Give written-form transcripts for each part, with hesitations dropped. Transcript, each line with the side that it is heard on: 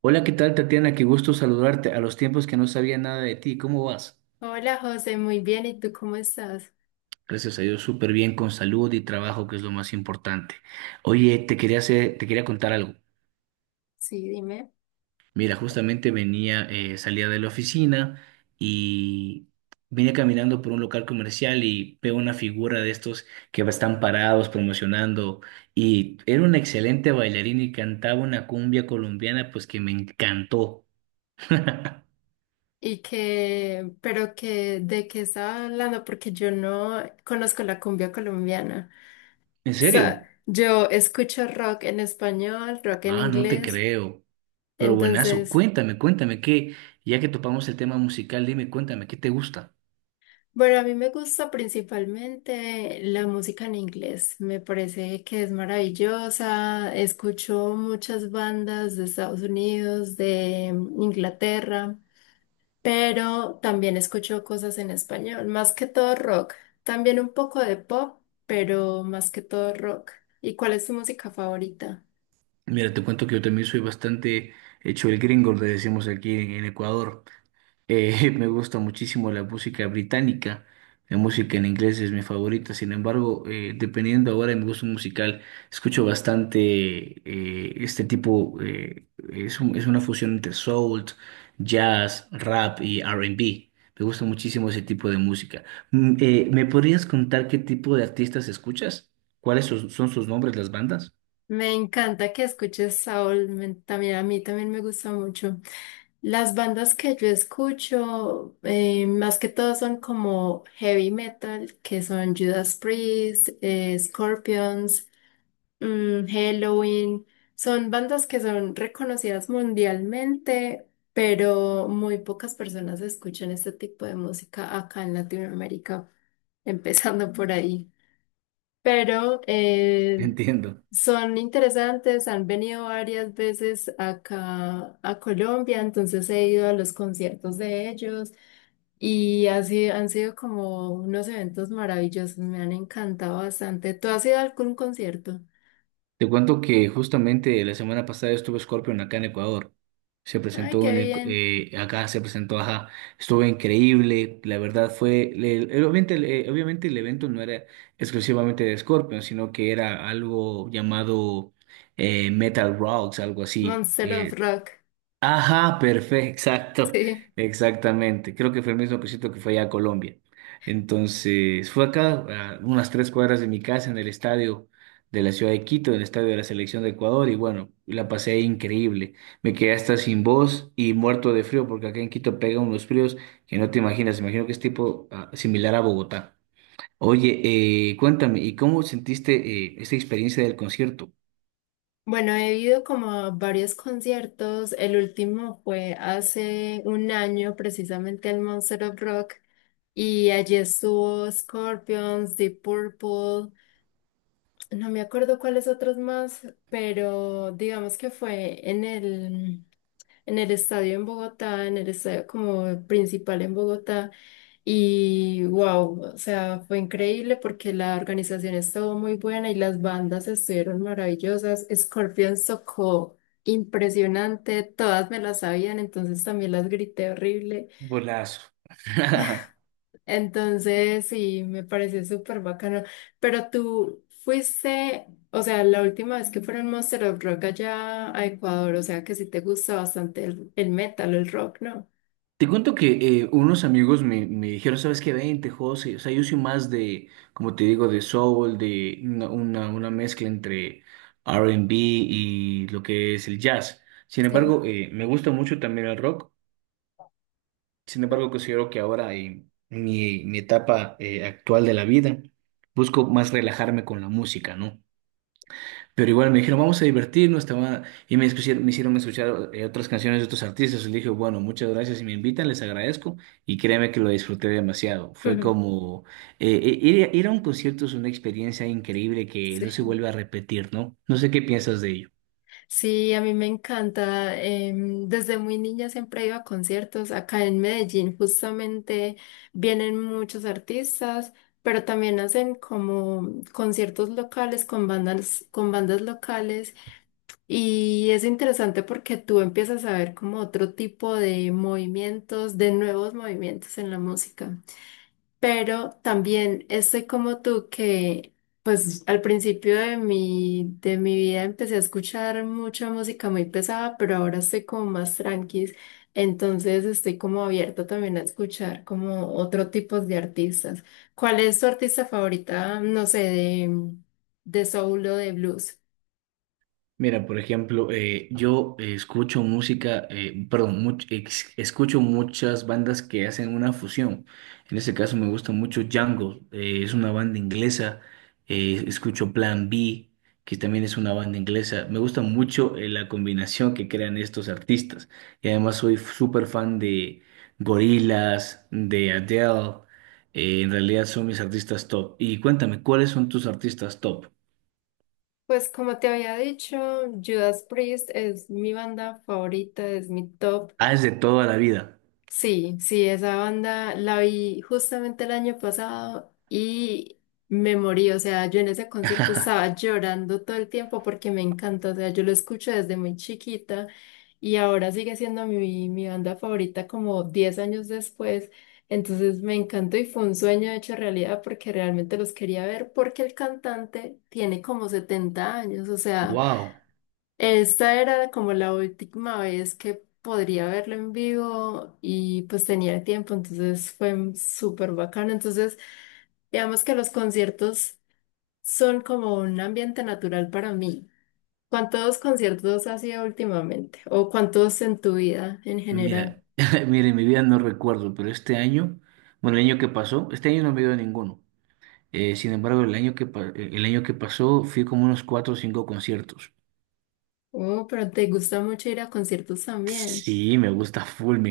right: Hola, ¿qué tal, Tatiana? Qué gusto saludarte. A los tiempos que no sabía nada de ti, ¿cómo vas?
left: Hola José, muy bien. ¿Y tú cómo estás?
right: Gracias a Dios, súper bien, con salud y trabajo, que es lo más importante. Oye, te quería contar algo.
left: Sí, dime.
right: Mira, justamente salía de la oficina y vine caminando por un local comercial y veo una figura de estos que están parados promocionando y era una excelente bailarina y cantaba una cumbia colombiana, pues que me encantó.
left: ¿Y que, pero que de qué estaba hablando? Porque yo no conozco la cumbia colombiana.
right: ¿En
left: O sea,
right: serio?
left: yo escucho rock en español, rock en
right: Ah, no te
left: inglés.
right: creo. Pero buenazo,
left: Entonces,
right: cuéntame que ya que topamos el tema musical, dime, cuéntame, ¿qué te gusta?
left: bueno, a mí me gusta principalmente la música en inglés. Me parece que es maravillosa. Escucho muchas bandas de Estados Unidos, de Inglaterra. Pero también escucho cosas en español, más que todo rock, también un poco de pop, pero más que todo rock. ¿Y cuál es tu música favorita?
right: Mira, te cuento que yo también soy bastante hecho el gringo, le decimos aquí en Ecuador. Me gusta muchísimo la música británica. La música en inglés es mi favorita. Sin embargo, dependiendo ahora de mi gusto musical, escucho bastante eh, este tipo. eh, es una fusión entre soul, jazz, rap y R&B. Me gusta muchísimo ese tipo de música. ¿Me podrías contar qué tipo de artistas escuchas? ¿ son sus nombres, las bandas?
left: Me encanta que escuches Saúl, también a mí también me gusta mucho. Las bandas que yo escucho, más que todo son como heavy metal, que son Judas Priest, Scorpions, Halloween, son bandas que son reconocidas mundialmente, pero muy pocas personas escuchan este tipo de música acá en Latinoamérica, empezando por ahí. Pero
right: Entiendo.
left: son interesantes, han venido varias veces acá a Colombia, entonces he ido a los conciertos de ellos y así han sido como unos eventos maravillosos, me han encantado bastante. ¿Tú has ido a algún concierto?
right: Te cuento que justamente la semana pasada estuve Scorpion acá en Ecuador. Se
left: Ay,
right: presentó
left: qué
right: en el-
left: bien.
right: acá, se presentó, ajá, estuvo increíble. La verdad fue, le- el- obviamente, el- obviamente el evento no era exclusivamente de Scorpion, sino que era algo llamado Metal Rocks, algo así.
left: Monster of Rock,
right: Ajá, perfecto, exacto,
left: sí.
right: exactamente. Creo que fue el mismo cosito que fue allá a Colombia. Entonces, fue acá, a unas tres cuadras de mi casa, en el estadio de la ciudad de Quito, en el estadio de la selección de Ecuador, y bueno, la pasé ahí increíble. Me quedé hasta sin voz y muerto de frío, porque acá en Quito pegan unos fríos que no te imaginas. Imagino que es tipo ah, similar a Bogotá. Oye, cuéntame, ¿y cómo sentiste esta experiencia del concierto?
left: Bueno, he ido como a varios conciertos. El último fue hace un año, precisamente al Monster of Rock. Y allí estuvo Scorpions, Deep Purple. No me acuerdo cuáles otros más, pero digamos que fue en el estadio en Bogotá, en el estadio como principal en Bogotá. Y wow, o sea, fue increíble porque la organización estuvo muy buena y las bandas estuvieron maravillosas. Scorpions tocó impresionante, todas me las sabían, entonces también las grité horrible.
right: Golazo.
left: Entonces, sí, me pareció súper bacano. Pero tú fuiste, o sea, la última vez que fueron Monster of Rock allá a Ecuador, o sea, que sí te gusta bastante el metal, el rock, ¿no?
right: Te cuento que unos amigos me dijeron, ¿sabes qué? Vente, José. O sea, yo soy más de, como te digo, de soul, de una mezcla entre R and B y lo que es el jazz. Sin
left: Sí.
right: embargo, me gusta mucho también el rock. Sin embargo, considero que ahora mi etapa actual de la vida busco más relajarme con la música, ¿no? Pero igual me dijeron, vamos a divertirnos, te va- y me, escucharon- me hicieron escuchar otras canciones de otros artistas. Y le dije, bueno, muchas gracias, si me invitan, les agradezco. Y créeme que lo disfruté demasiado. Fue
left: Ujú.
right: como, ir a un concierto es una experiencia increíble que no se
left: Sí,
right: vuelve a repetir, ¿no? No sé qué piensas de ello.
left: sí, a mí me encanta. Desde muy niña siempre he ido a conciertos. Acá en Medellín justamente vienen muchos artistas, pero también hacen como conciertos locales con bandas locales. Y es interesante porque tú empiezas a ver como otro tipo de movimientos, de nuevos movimientos en la música. Pero también estoy como tú que, pues al principio de mi vida empecé a escuchar mucha música muy pesada, pero ahora estoy como más tranquis, entonces estoy como abierta también a escuchar como otro tipo de artistas. ¿Cuál es tu artista favorita? No sé, de soul o de blues.
right: Mira, por ejemplo, perdón, escucho muchas bandas que hacen una fusión. En este caso me gusta mucho Django, es una banda inglesa. Escucho Plan B, que también es una banda inglesa. Me gusta mucho la combinación que crean estos artistas. Y además soy súper fan de Gorillaz, de Adele. En realidad son mis artistas top. Y cuéntame, ¿cuáles son tus artistas top?
left: Pues como te había dicho, Judas Priest es mi banda favorita, es mi top.
right: Ah, es de toda la vida.
left: Sí, sí, esa banda la vi justamente el año pasado y me morí, o sea, yo en ese concierto estaba llorando todo el tiempo porque me encanta, o sea, yo lo escucho desde muy chiquita y ahora sigue siendo mi banda favorita como 10 años después, entonces me encantó y fue un sueño hecho realidad porque realmente los quería ver porque el cantante tiene como 70 años, o sea...
right: Wow,
left: Esta era como la última vez que podría verlo en vivo y pues tenía tiempo, entonces fue súper bacano. Entonces, digamos que los conciertos son como un ambiente natural para mí. ¿Cuántos conciertos has ido últimamente? ¿O cuántos en tu vida en general?
right: mira, mire, en mi vida no recuerdo, pero este año, bueno, el año que pasó, este año no me dio ninguno. Sin embargo, el año que pasó fui como unos cuatro o cinco conciertos.
left: Oh, pero te gusta mucho ir a conciertos también.
right: Sí, me gusta full, me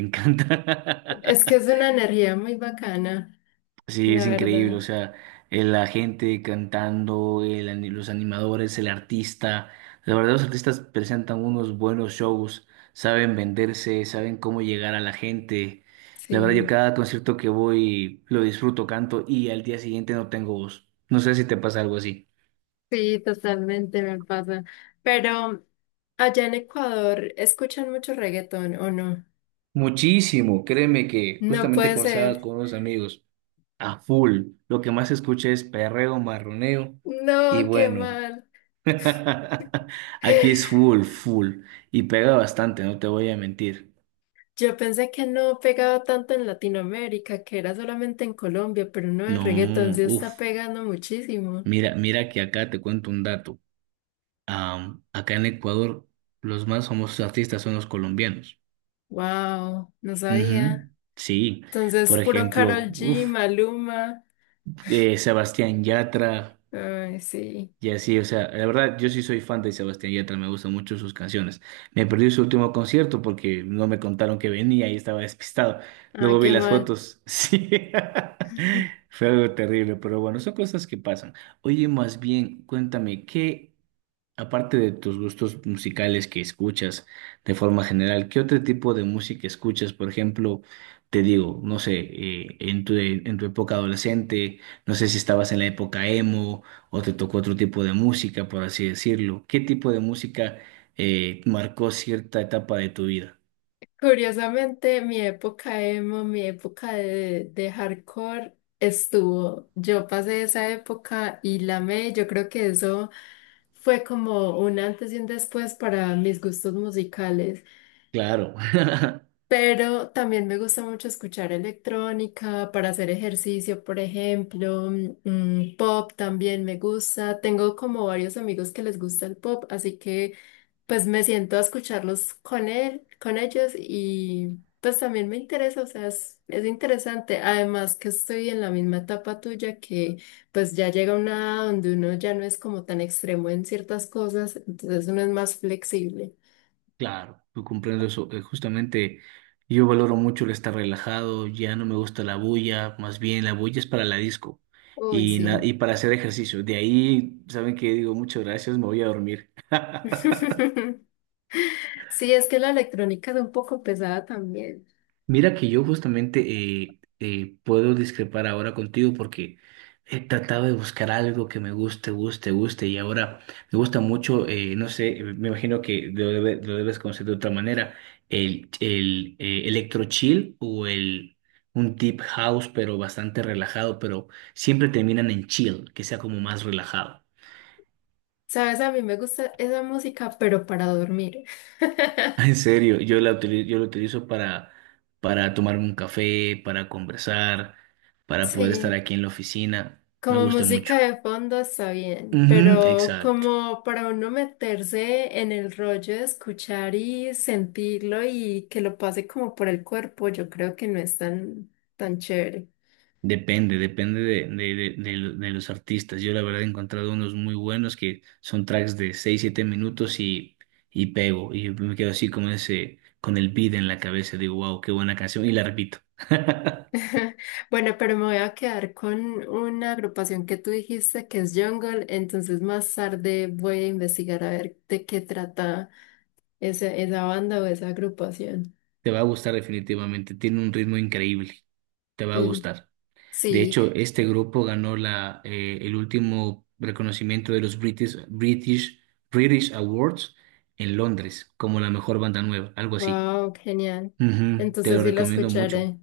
left: Es que
right: encanta.
left: es una energía muy bacana,
right: Sí,
left: la
right: es increíble, o
left: verdad.
right: sea, la gente cantando, el ani- los animadores, el artista, la verdad los artistas presentan unos buenos shows, saben venderse, saben cómo llegar a la gente. La verdad yo
left: Sí.
right: cada concierto que voy lo disfruto, canto y al día siguiente no tengo voz. No sé si te pasa algo así.
left: Sí, totalmente me pasa. Pero allá en Ecuador, ¿escuchan mucho reggaetón o no?
right: Muchísimo, créeme que
left: No
right: justamente
left: puede
right: conversaba
left: ser.
right: con unos amigos a full. Lo que más se escucha es perreo, marroneo y
left: No, qué
right: bueno.
left: mal.
right: Aquí es full, full. Y pega bastante, no te voy a mentir.
left: Yo pensé que no pegaba tanto en Latinoamérica, que era solamente en Colombia, pero no, el
right: No,
left: reggaetón sí está
right: uff.
left: pegando muchísimo.
right: Mira, que acá te cuento un dato. Acá en Ecuador, los más famosos artistas son los colombianos.
left: Wow, no
right: Ujú.
left: sabía.
right: Sí,
left: Entonces,
right: por
left: puro
right: ejemplo,
left: Karol G,
right: uff,
left: Maluma.
right: Sebastián Yatra.
left: Ay, sí.
right: Y así, o sea, la verdad, yo sí soy fan de Sebastián Yatra, me gustan mucho sus canciones. Me perdí su último concierto porque no me contaron que venía y estaba despistado.
left: Ah,
right: Luego vi
left: qué
right: las
left: mal.
right: fotos, sí. Fue algo terrible, pero bueno, son cosas que pasan. Oye, más bien, cuéntame, ¿qué aparte de tus gustos musicales que escuchas de forma general, ¿qué otro tipo de música escuchas? Por ejemplo, te digo, no sé, en tu época adolescente, no sé si estabas en la época emo o te tocó otro tipo de música, por así decirlo. ¿Qué tipo de música marcó cierta etapa de tu vida?
left: Curiosamente, mi época emo, mi época de hardcore estuvo. Yo pasé esa época y la amé. Yo creo que eso fue como un antes y un después para mis gustos musicales.
right: Claro.
left: Pero también me gusta mucho escuchar electrónica para hacer ejercicio, por ejemplo. Mm, pop también me gusta. Tengo como varios amigos que les gusta el pop, así que pues me siento a escucharlos con él, con ellos y pues también me interesa, o sea, es interesante. Además que estoy en la misma etapa tuya que pues ya llega una edad donde uno ya no es como tan extremo en ciertas cosas, entonces uno es más flexible.
right: Claro, yo comprendo eso. Justamente yo valoro mucho el estar relajado, ya no me gusta la bulla, más bien la bulla es para la disco
left: Uy,
right: y,
left: sí.
right: y para hacer ejercicio. De ahí, ¿saben qué? Digo, muchas gracias, me voy a dormir.
left: Sí, es que la electrónica es un poco pesada también.
right: Mira que yo justamente puedo discrepar ahora contigo porque he tratado de buscar algo que me guste y ahora me gusta mucho, no sé, me imagino que lo debes conocer de otra manera, el electro chill o el un deep house pero bastante relajado, pero siempre terminan en chill, que sea como más relajado.
left: Sabes, a mí me gusta esa música, pero para dormir.
right: Ah, en serio, yo lo utilizo para tomarme un café, para conversar, para poder estar
left: Sí,
right: aquí en la oficina. Me
left: como
right: gusta mucho.
left: música de fondo está bien,
right: Ujú,
left: pero
right: exacto.
left: como para uno meterse en el rollo de escuchar y sentirlo y que lo pase como por el cuerpo, yo creo que no es tan chévere.
right: Depende, depende de los artistas. Yo la verdad he encontrado unos muy buenos que son tracks de 6 7 minutos y pego. Y me quedo así como ese, con el beat en la cabeza. Digo, wow, qué buena canción. Y la repito.
left: Bueno, pero me voy a quedar con una agrupación que tú dijiste que es Jungle, entonces más tarde voy a investigar a ver de qué trata esa banda o esa agrupación.
right: Te va a gustar definitivamente. Tiene un ritmo increíble. Te va a
left: Y-
right: gustar. De
left: sí,
right: hecho, este grupo ganó la, el último reconocimiento de los British Awards en Londres como la mejor banda nueva, algo así.
left: wow, genial.
right: Ujú, te
left: Entonces
right: lo
left: sí
right: recomiendo mucho.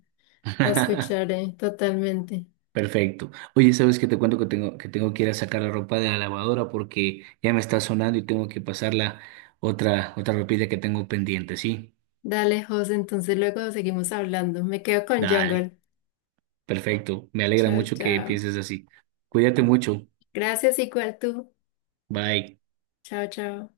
left: la escucharé totalmente.
right: Perfecto. Oye, ¿sabes qué te cuento que tengo que ir a sacar la ropa de la lavadora porque ya me está sonando y tengo que pasarla otra ropilla que tengo pendiente, ¿sí?
left: Dale, José, entonces luego seguimos hablando. Me quedo con
right: Dale.
left: Jungle.
right: Perfecto. Me alegra
left: Chao,
right: mucho que
left: chao.
right: pienses así. Cuídate mucho.
left: Gracias, igual tú.
right: Bye.
left: Chao, chao.